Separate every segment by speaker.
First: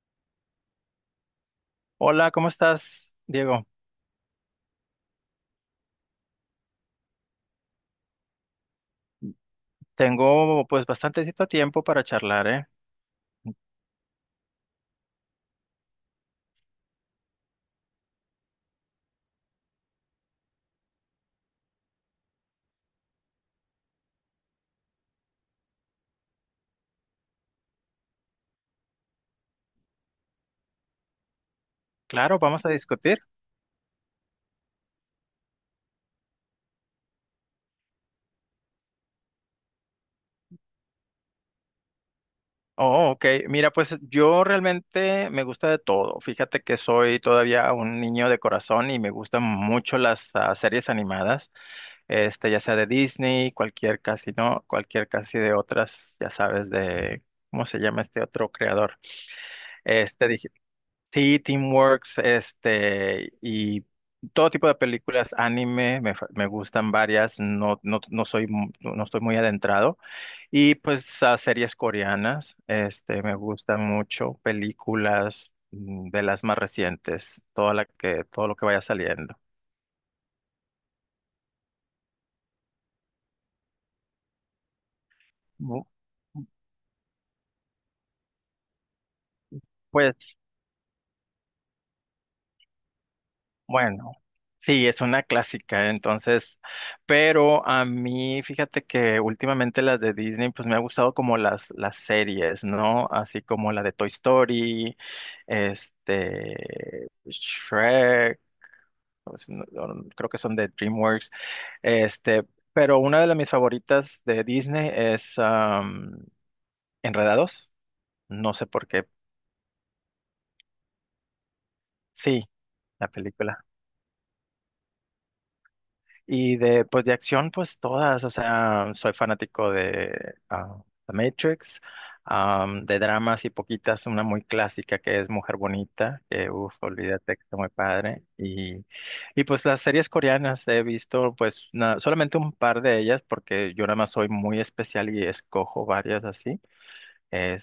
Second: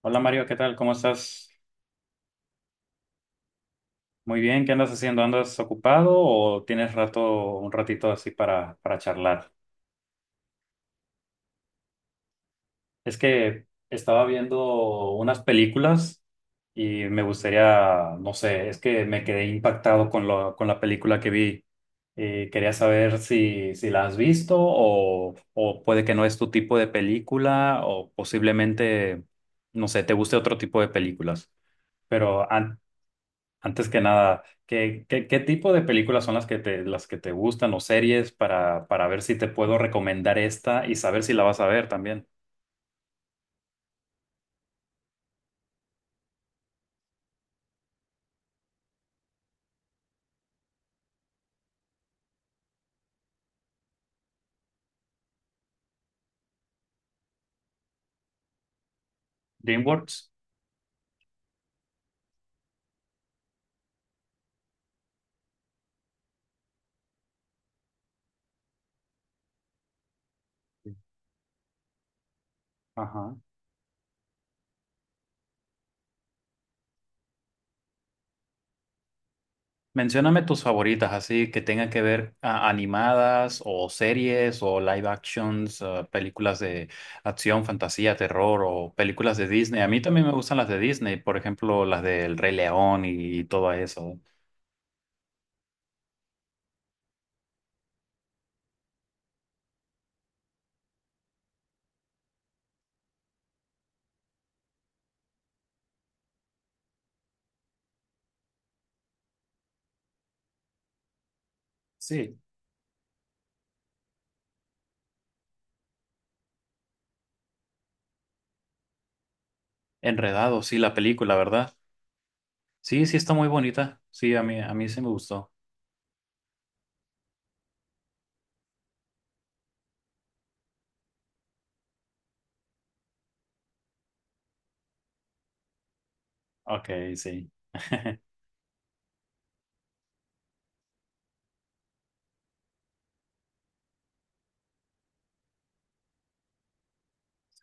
Speaker 1: Hola Mario, ¿qué tal? ¿Cómo estás?
Speaker 2: Hola, ¿cómo estás, Diego?
Speaker 1: Muy bien, ¿qué andas haciendo? ¿Andas ocupado o tienes rato, un ratito así para charlar?
Speaker 2: Tengo pues bastantecito tiempo para charlar, ¿eh?
Speaker 1: Es que estaba viendo unas películas y me gustaría, no sé, es que me quedé impactado con lo, con la película que vi. Quería saber si la has visto o puede que no es tu tipo de película o posiblemente, no sé, te guste otro tipo de películas.
Speaker 2: Claro,
Speaker 1: Pero
Speaker 2: vamos a
Speaker 1: an-
Speaker 2: discutir.
Speaker 1: Antes que nada, ¿ qué tipo de películas son las que te gustan o series para ver si te puedo recomendar esta y saber si la vas a ver también?
Speaker 2: Oh, ok. Mira, pues yo realmente me gusta de todo. Fíjate que soy todavía un niño de corazón y me gustan mucho las series animadas, ya sea de Disney, cualquier casi, ¿no? Cualquier casi de otras, ya sabes, de, ¿cómo se llama este otro creador?
Speaker 1: DreamWorks.
Speaker 2: Dije, sí, Teamworks, y todo tipo de películas, anime, me gustan varias, no, no, no soy, no estoy muy adentrado y pues a series coreanas, me
Speaker 1: Ajá.
Speaker 2: gustan mucho, películas de las más recientes, todo lo que vaya saliendo.
Speaker 1: Mencióname tus favoritas, así que tengan que ver animadas o series o live actions,
Speaker 2: Bu-
Speaker 1: películas de acción, fantasía, terror o películas de Disney. A mí
Speaker 2: Pues
Speaker 1: también me gustan las de Disney, por ejemplo, las del Rey León y todo
Speaker 2: bueno,
Speaker 1: eso.
Speaker 2: sí, es una clásica, entonces, pero a mí, fíjate que últimamente las de Disney, pues me ha gustado como las series, ¿no? Así como la de Toy Story, Shrek, pues, creo que son de DreamWorks.
Speaker 1: Sí.
Speaker 2: Este, pero una de las mis favoritas de Disney es Enredados. No sé por qué.
Speaker 1: Enredados, sí, la película, ¿verdad?
Speaker 2: Sí,
Speaker 1: Sí,
Speaker 2: la
Speaker 1: sí está muy
Speaker 2: película.
Speaker 1: bonita. Sí, a mí sí me gustó.
Speaker 2: Y de, pues de acción, pues todas. O sea, soy fanático de ah, The Matrix, de dramas y poquitas. Una muy clásica que es Mujer Bonita, que uff,
Speaker 1: Ok,
Speaker 2: olvídate que
Speaker 1: sí.
Speaker 2: está muy padre. Y pues las series coreanas he visto, pues solamente un par de ellas, porque yo nada más soy muy especial y escojo varias así.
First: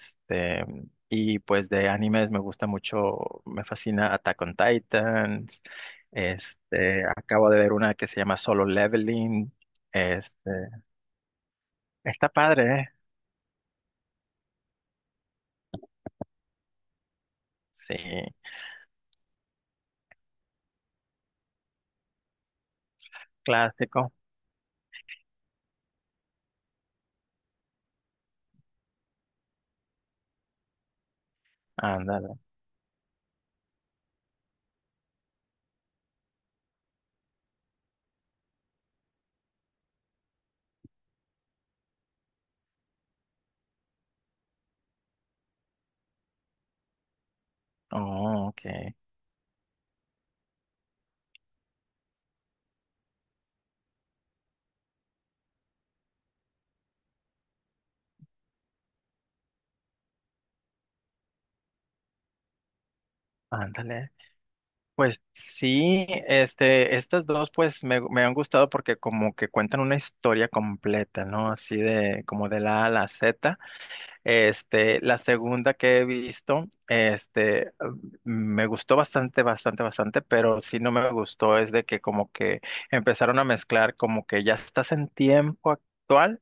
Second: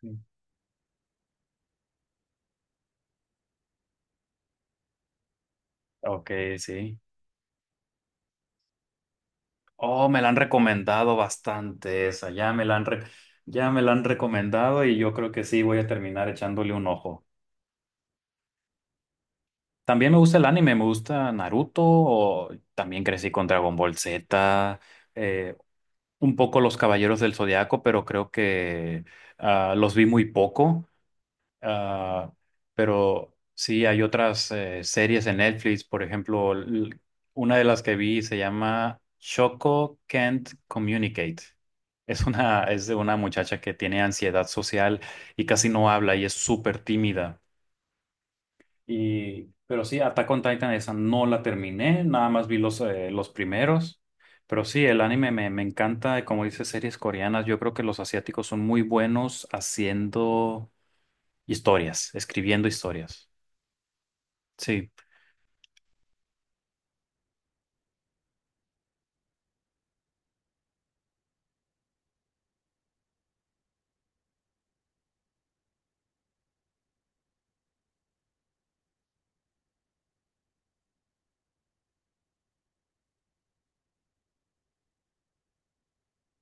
Speaker 1: Sí.
Speaker 2: y pues de animes me gusta mucho, me fascina Attack on Titans.
Speaker 1: Ok, sí.
Speaker 2: Acabo de ver una que se llama Solo Leveling.
Speaker 1: Oh, me la han
Speaker 2: Este,
Speaker 1: recomendado bastante
Speaker 2: está
Speaker 1: esa.
Speaker 2: padre, ¿eh?
Speaker 1: Ya me la han recomendado y yo creo que sí voy a terminar echándole un ojo.
Speaker 2: Sí,
Speaker 1: También me gusta el anime, me gusta Naruto, o también crecí con Dragon Ball
Speaker 2: clásico.
Speaker 1: Z, eh, un poco Los Caballeros del Zodiaco, pero creo que los vi muy poco. Ah,
Speaker 2: Ándale.
Speaker 1: pero sí, hay otras series en Netflix, por ejemplo, una de las que vi se llama Choco Can't Communicate. Es de una muchacha que tiene ansiedad social y casi no habla y es súper tímida.
Speaker 2: Oh, ok.
Speaker 1: Y, pero sí, Attack on Titan, esa no la terminé, nada más vi los primeros. Pero sí, el anime me encanta, como dice, series coreanas. Yo creo que los asiáticos son muy buenos haciendo historias, escribiendo historias.
Speaker 2: Ándale.
Speaker 1: Sí,
Speaker 2: Pues sí, estas dos pues me han gustado porque como que cuentan una historia completa, ¿no? Así de como de la A a la Z. La segunda que he visto, me gustó bastante, bastante, bastante, pero sí no me gustó es de que como que empezaron a mezclar como que ya estás en tiempo actual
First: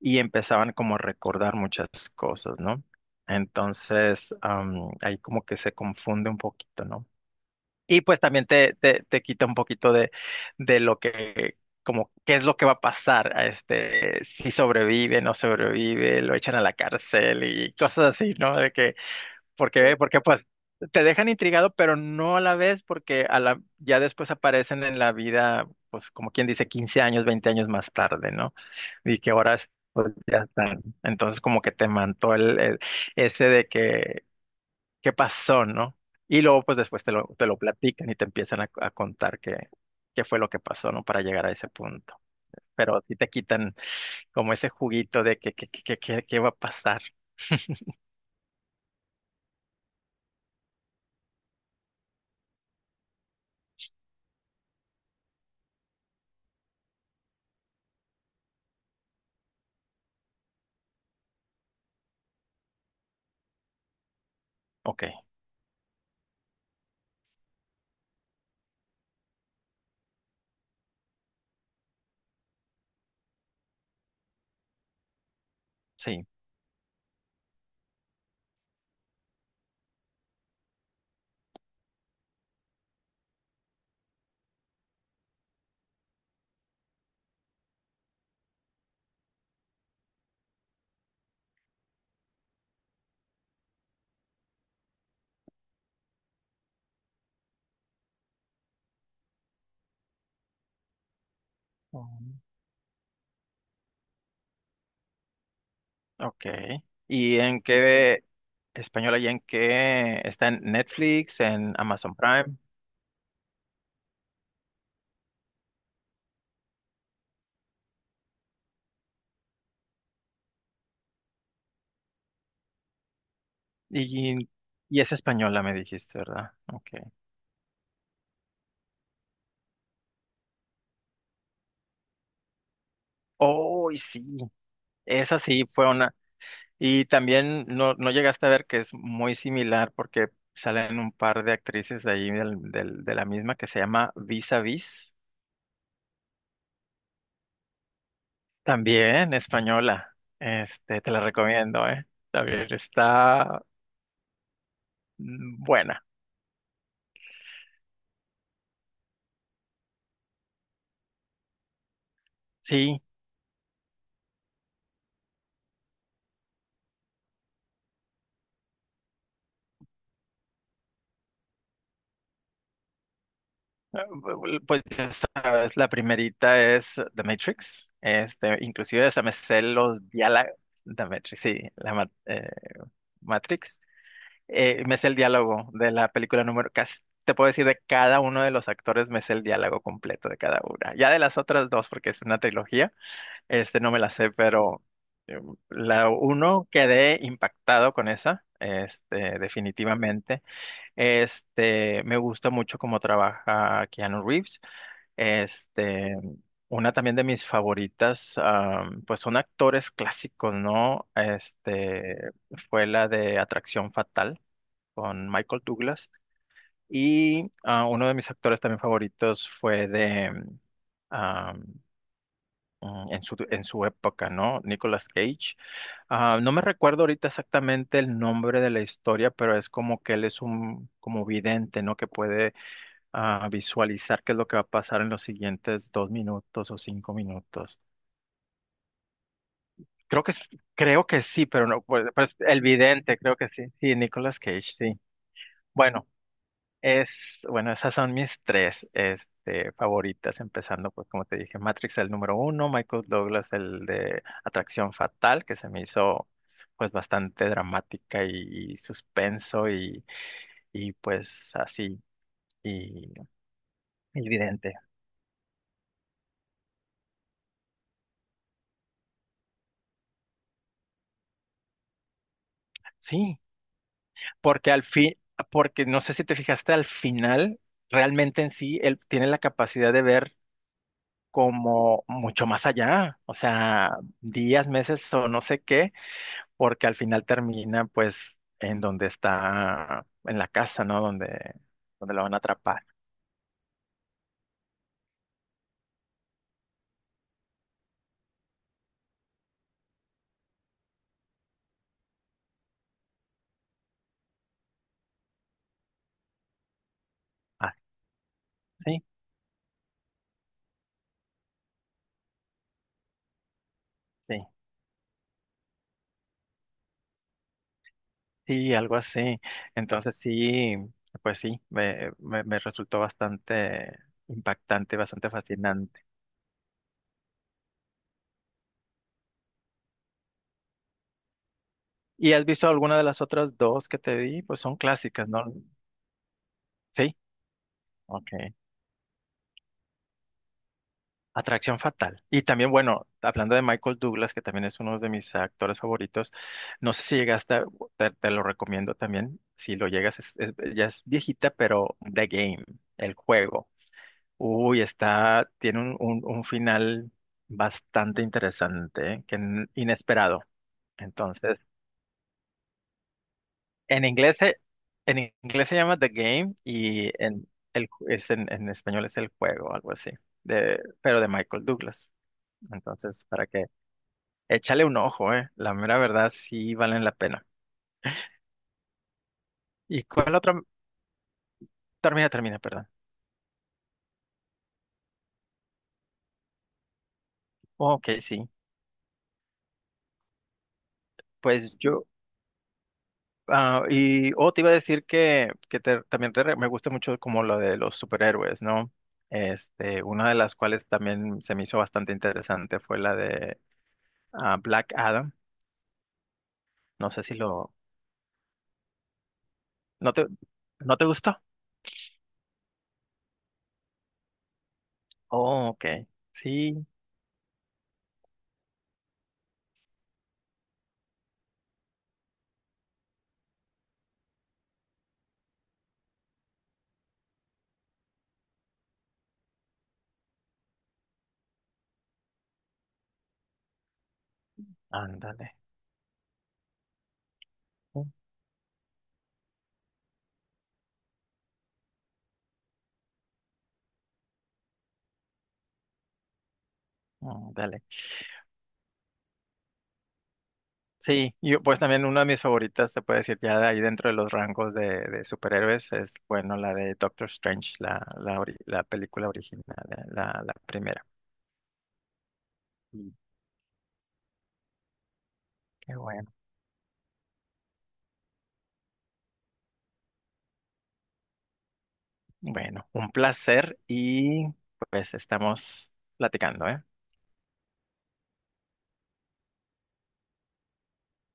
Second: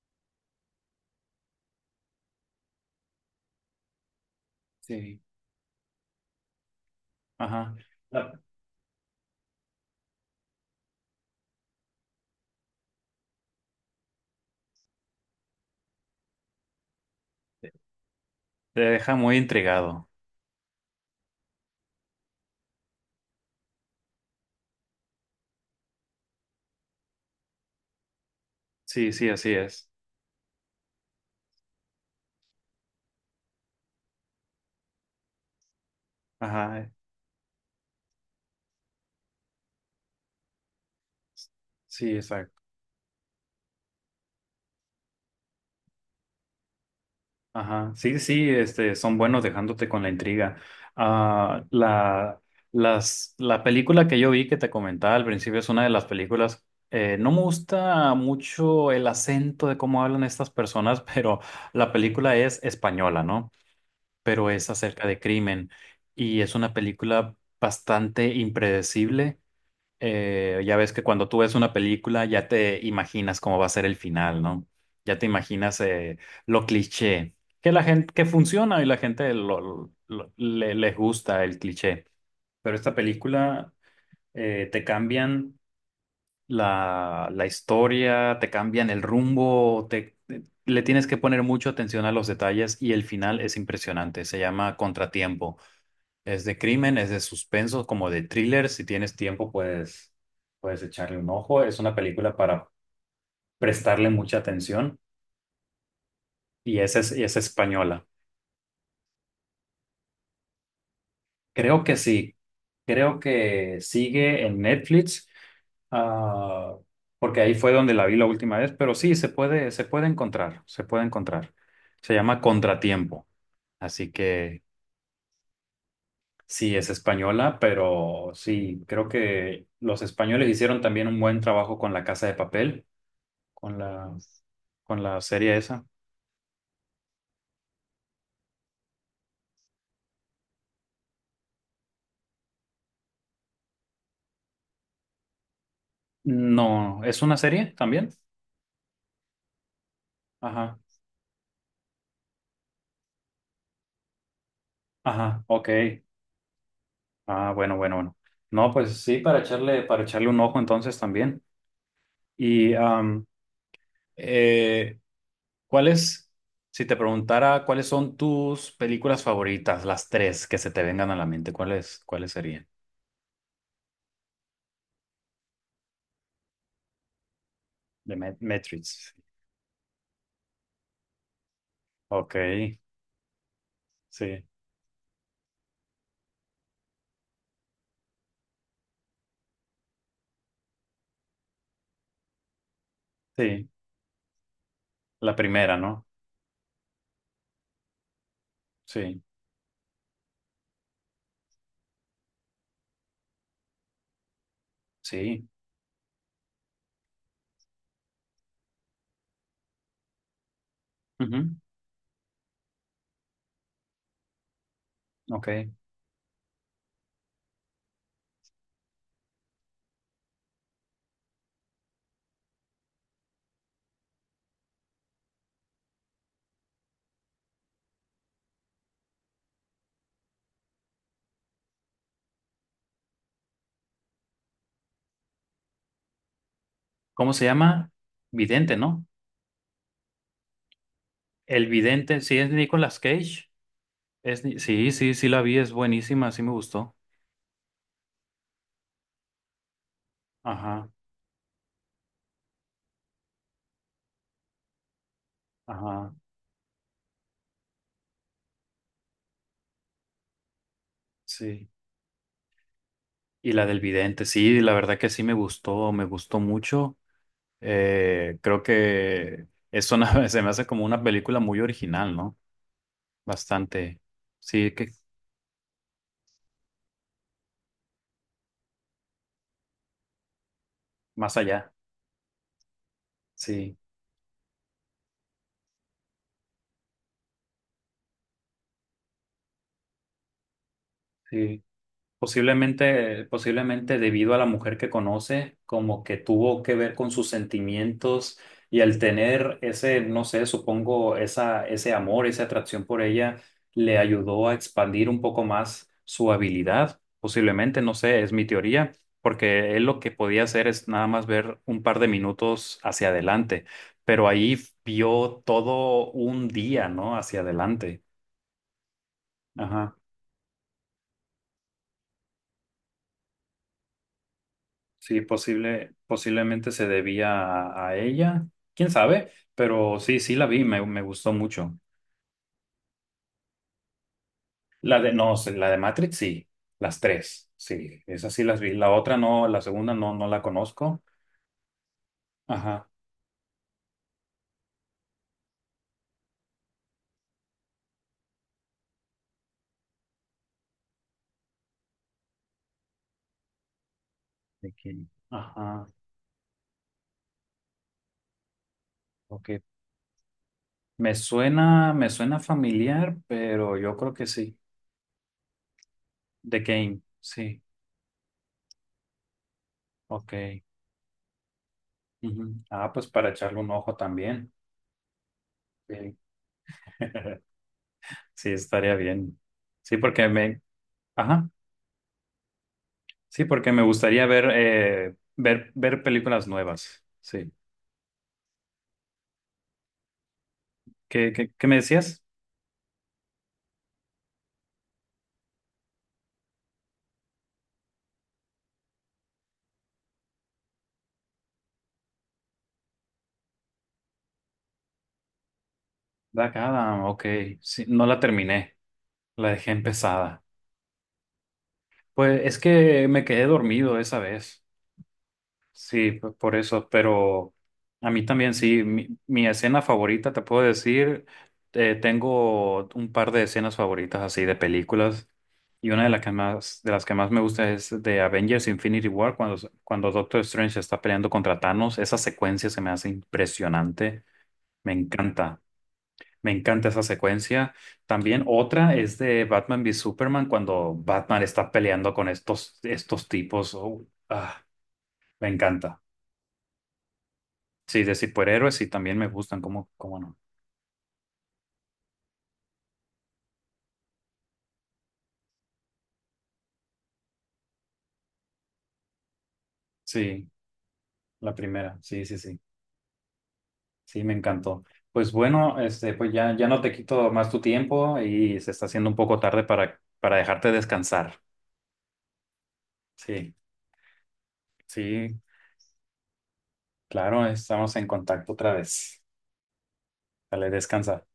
Speaker 2: y empezaban como a recordar muchas cosas, ¿no? Entonces, ahí
Speaker 1: sí.
Speaker 2: como que se confunde un poquito, ¿no?
Speaker 1: Ajá.
Speaker 2: Y pues
Speaker 1: La-
Speaker 2: también te quita un poquito de lo que, como, qué es lo que va a pasar, a este, si sobrevive, no sobrevive, lo echan a la cárcel
Speaker 1: Te
Speaker 2: y cosas así, ¿no? De
Speaker 1: te
Speaker 2: que,
Speaker 1: deja muy intrigado.
Speaker 2: porque pues te dejan intrigado, pero no a la vez, porque a la, ya después aparecen en la vida, pues como quien dice, 15 años, 20 años más tarde, ¿no?
Speaker 1: Sí,
Speaker 2: Y
Speaker 1: sí,
Speaker 2: que
Speaker 1: así
Speaker 2: ahora es,
Speaker 1: es.
Speaker 2: pues ya están. Entonces como que te mantó ese de que qué pasó, ¿no? Y luego, pues
Speaker 1: Ajá,
Speaker 2: después te lo platican y te empiezan a contar qué, qué fue lo que pasó, ¿no? Para llegar a ese
Speaker 1: sí,
Speaker 2: punto.
Speaker 1: exacto.
Speaker 2: Pero sí te quitan como ese juguito de que, qué va a pasar.
Speaker 1: Ajá, sí, sí, este, son buenos dejándote con la intriga. Ah, la, la película que yo vi que te comentaba al principio es una de las películas. No me gusta mucho el acento de cómo hablan estas personas, pero la película es española, ¿no? Pero es
Speaker 2: Ok,
Speaker 1: acerca de crimen y es una película bastante impredecible. Ya ves que cuando tú ves una película ya te imaginas cómo va a ser el final, ¿no? Ya te imaginas
Speaker 2: sí.
Speaker 1: lo cliché, que la gente, que funciona y la gente le, les gusta el cliché. Pero esta película te cambian la historia, te cambian el rumbo, te, le tienes que poner mucha atención a los detalles y el final es impresionante. Se llama Contratiempo. Es de crimen, es de suspenso, como de thriller. Si tienes tiempo, puedes echarle un ojo. Es una película
Speaker 2: Mm.
Speaker 1: para prestarle mucha atención
Speaker 2: Ok.
Speaker 1: y esa es, y es
Speaker 2: ¿Y en
Speaker 1: española.
Speaker 2: qué española y en qué está en Netflix, en
Speaker 1: Creo que
Speaker 2: Amazon
Speaker 1: sí.
Speaker 2: Prime?
Speaker 1: Creo que sigue en Netflix, ah, porque ahí fue donde la vi la última vez, pero sí, se puede encontrar, se puede encontrar. Se llama Contratiempo, así
Speaker 2: Y,
Speaker 1: que
Speaker 2: y es española, me dijiste, ¿verdad?
Speaker 1: sí, es
Speaker 2: Ok.
Speaker 1: española, pero sí, creo que los españoles hicieron también un buen trabajo con La Casa de Papel con
Speaker 2: Oh,
Speaker 1: la,
Speaker 2: sí.
Speaker 1: con la
Speaker 2: Esa
Speaker 1: serie
Speaker 2: sí
Speaker 1: esa.
Speaker 2: fue. Y también no, no llegaste a ver que es muy similar porque salen un par de actrices de ahí de la misma que se llama Vis a Vis,
Speaker 1: No, ¿es una serie también?
Speaker 2: también española.
Speaker 1: Ajá,
Speaker 2: Te la recomiendo, ¿eh? También está
Speaker 1: ajá, ok.
Speaker 2: buena.
Speaker 1: Ah, bueno, bueno, bueno. No, pues sí, para echarle un ojo entonces también. Y
Speaker 2: Sí,
Speaker 1: am, eh, ¿cuáles, si te preguntara cuáles son tus películas favoritas, las tres que se te vengan a la mente, ¿cuáles, cuáles serían?
Speaker 2: pues ya sabes, la primerita es The Matrix.
Speaker 1: De
Speaker 2: Inclusive
Speaker 1: Matrix.
Speaker 2: hasta me sé los diálogos. The Matrix, sí,
Speaker 1: Ok,
Speaker 2: Matrix.
Speaker 1: sí,
Speaker 2: Me sé el diálogo de la película número, casi te puedo decir de cada uno de los actores, me sé el diálogo completo de cada una. Ya de las otras dos, porque es una trilogía,
Speaker 1: sí.
Speaker 2: este no me la sé, pero
Speaker 1: La
Speaker 2: eh,
Speaker 1: primera, ¿no?
Speaker 2: la uno quedé impactado con esa,
Speaker 1: Sí,
Speaker 2: este, definitivamente. Me gusta mucho cómo trabaja Keanu Reeves.
Speaker 1: sí.
Speaker 2: Este, una también de mis favoritas, pues son actores clásicos, ¿no?
Speaker 1: Ujú,
Speaker 2: Fue la de Atracción Fatal con Michael
Speaker 1: ok.
Speaker 2: Douglas. Y uno de mis actores también favoritos fue de, ah, en en su época, ¿no? Nicolas Cage. Ah, no me recuerdo ahorita exactamente el nombre de la historia, pero es como que él es un como vidente, ¿no? Que puede visualizar qué es lo que va a pasar en los siguientes dos minutos o cinco
Speaker 1: ¿Cómo se
Speaker 2: minutos.
Speaker 1: llama? Vidente, ¿no?
Speaker 2: Creo que, es- creo que sí,
Speaker 1: El
Speaker 2: pero no, pues,
Speaker 1: vidente,
Speaker 2: pues,
Speaker 1: sí es
Speaker 2: el
Speaker 1: Nicolas
Speaker 2: vidente, creo que
Speaker 1: Cage.
Speaker 2: sí. Sí, Nicolas
Speaker 1: Es, Ni-
Speaker 2: Cage,
Speaker 1: Sí,
Speaker 2: sí.
Speaker 1: sí, sí la vi, es
Speaker 2: Bueno.
Speaker 1: buenísima, sí me gustó.
Speaker 2: Es, bueno, esas son mis tres, favoritas,
Speaker 1: Ajá,
Speaker 2: empezando, pues, como te dije, Matrix el número uno, Michael Douglas el de Atracción Fatal, que se me
Speaker 1: ajá,
Speaker 2: hizo, pues, bastante dramática y suspenso y, pues,
Speaker 1: sí.
Speaker 2: así, y
Speaker 1: Y la del vidente,
Speaker 2: y
Speaker 1: sí, la
Speaker 2: evidente.
Speaker 1: verdad que sí me gustó mucho. Creo que es una, se me hace como una película muy original, ¿no?
Speaker 2: Sí,
Speaker 1: Bastante.
Speaker 2: porque
Speaker 1: Sí,
Speaker 2: al
Speaker 1: que
Speaker 2: fin, porque no sé si te fijaste, al final, realmente en sí, él tiene la capacidad de ver
Speaker 1: más allá.
Speaker 2: como mucho más allá, o
Speaker 1: Sí,
Speaker 2: sea, días, meses o no sé qué porque al final termina pues en donde está, en la casa, ¿no? Donde,
Speaker 1: sí.
Speaker 2: donde lo van a atrapar.
Speaker 1: Posiblemente, posiblemente debido a la mujer que conoce, como que tuvo que ver con sus sentimientos y al tener ese, no sé, supongo, esa, ese amor, esa atracción por ella, le ayudó a expandir un poco más su habilidad.
Speaker 2: Ah,
Speaker 1: Posiblemente, no sé, es mi teoría,
Speaker 2: sí,
Speaker 1: porque él lo que podía hacer es nada más ver un par de minutos hacia adelante, pero
Speaker 2: sí,
Speaker 1: ahí vio todo un día, ¿no? Hacia adelante.
Speaker 2: sí, algo así. Entonces sí, pues sí, me resultó bastante impactante,
Speaker 1: Sí,
Speaker 2: bastante
Speaker 1: posible,
Speaker 2: fascinante.
Speaker 1: posiblemente se debía a ella, quién sabe, pero sí, sí la vi, me gustó mucho.
Speaker 2: ¿Y has visto alguna de las otras dos que te di? Pues son
Speaker 1: La de,
Speaker 2: clásicas,
Speaker 1: no,
Speaker 2: ¿no?
Speaker 1: sí, la de Matrix, sí, las
Speaker 2: Sí,
Speaker 1: tres, sí,
Speaker 2: ok.
Speaker 1: esas sí las vi. La otra no, la segunda no, no la conozco.
Speaker 2: Atracción Fatal. Y también,
Speaker 1: Ajá,
Speaker 2: bueno, hablando de Michael Douglas, que también es uno de mis actores favoritos, no sé si llegaste, te lo recomiendo también, si lo llegas, ya es viejita, pero The Game, el juego.
Speaker 1: de
Speaker 2: Uy,
Speaker 1: que,
Speaker 2: está, tiene
Speaker 1: ajá,
Speaker 2: un final bastante interesante, ¿eh?
Speaker 1: ok.
Speaker 2: Inesperado. Entonces,
Speaker 1: Me suena familiar, pero yo
Speaker 2: en
Speaker 1: creo que
Speaker 2: inglés,
Speaker 1: sí.
Speaker 2: se- en inglés se llama The Game
Speaker 1: The Game,
Speaker 2: y en,
Speaker 1: sí,
Speaker 2: es en español es el juego, algo así,
Speaker 1: ok.
Speaker 2: de, pero de Michael Douglas.
Speaker 1: Ujú. Ah, pues
Speaker 2: Entonces,
Speaker 1: para
Speaker 2: para
Speaker 1: echarle
Speaker 2: que
Speaker 1: un ojo también.
Speaker 2: échale un ojo, eh. La mera
Speaker 1: Sí,
Speaker 2: verdad sí valen la pena.
Speaker 1: sí, estaría bien. Sí,
Speaker 2: ¿Y
Speaker 1: porque
Speaker 2: cuál otra?
Speaker 1: me, ajá.
Speaker 2: Termina, termina, perdón.
Speaker 1: Sí, porque me gustaría ver, ver películas nuevas. Sí.
Speaker 2: Ok, sí.
Speaker 1: ¿Qué, qué, qué me
Speaker 2: Pues yo,
Speaker 1: decías?
Speaker 2: oh, te iba a decir que te- también te re- me gusta mucho como lo de los superhéroes, ¿no? Una de las cuales también se me hizo bastante interesante fue la de Black Adam.
Speaker 1: Black Adam,
Speaker 2: No
Speaker 1: ok.
Speaker 2: sé si lo,
Speaker 1: Sí, no la terminé. La dejé
Speaker 2: ¿no te,
Speaker 1: empezada.
Speaker 2: ¿no te gustó?
Speaker 1: Pues es que me quedé dormido esa vez.
Speaker 2: Oh, ok.
Speaker 1: Sí, pues por
Speaker 2: Sí,
Speaker 1: eso, pero a mí también sí, mi escena favorita, te puedo decir, tengo un par de escenas favoritas así de películas y una de las que más, de las que más me gusta es de Avengers Infinity War cuando, cuando Doctor Strange está peleando contra Thanos, esa secuencia se me hace impresionante, me
Speaker 2: ándale.
Speaker 1: encanta, me encanta esa secuencia.
Speaker 2: Mm,
Speaker 1: También otra es de Batman v Superman cuando Batman está peleando con estos, estos tipos, oh, ah, me encanta.
Speaker 2: Ándale.
Speaker 1: Sí, de superhéroes sí también me gustan, ¿cómo, cómo no?
Speaker 2: Sí, yo pues también una de mis favoritas, se puede decir, ya de ahí dentro de los rangos de superhéroes, es, bueno, la de Doctor Strange, la película original, la
Speaker 1: Sí,
Speaker 2: la primera.
Speaker 1: la primera, sí, sí, sí,
Speaker 2: Mm.
Speaker 1: sí, me encantó. Pues bueno,
Speaker 2: Qué
Speaker 1: este, pues
Speaker 2: bueno.
Speaker 1: ya, ya no te quito más tu tiempo y se está haciendo un poco tarde para dejarte descansar.
Speaker 2: Bueno, un
Speaker 1: Sí,
Speaker 2: placer y pues
Speaker 1: sí,
Speaker 2: estamos platicando, ¿eh?
Speaker 1: claro, estamos en contacto otra vez. Dale, descansa.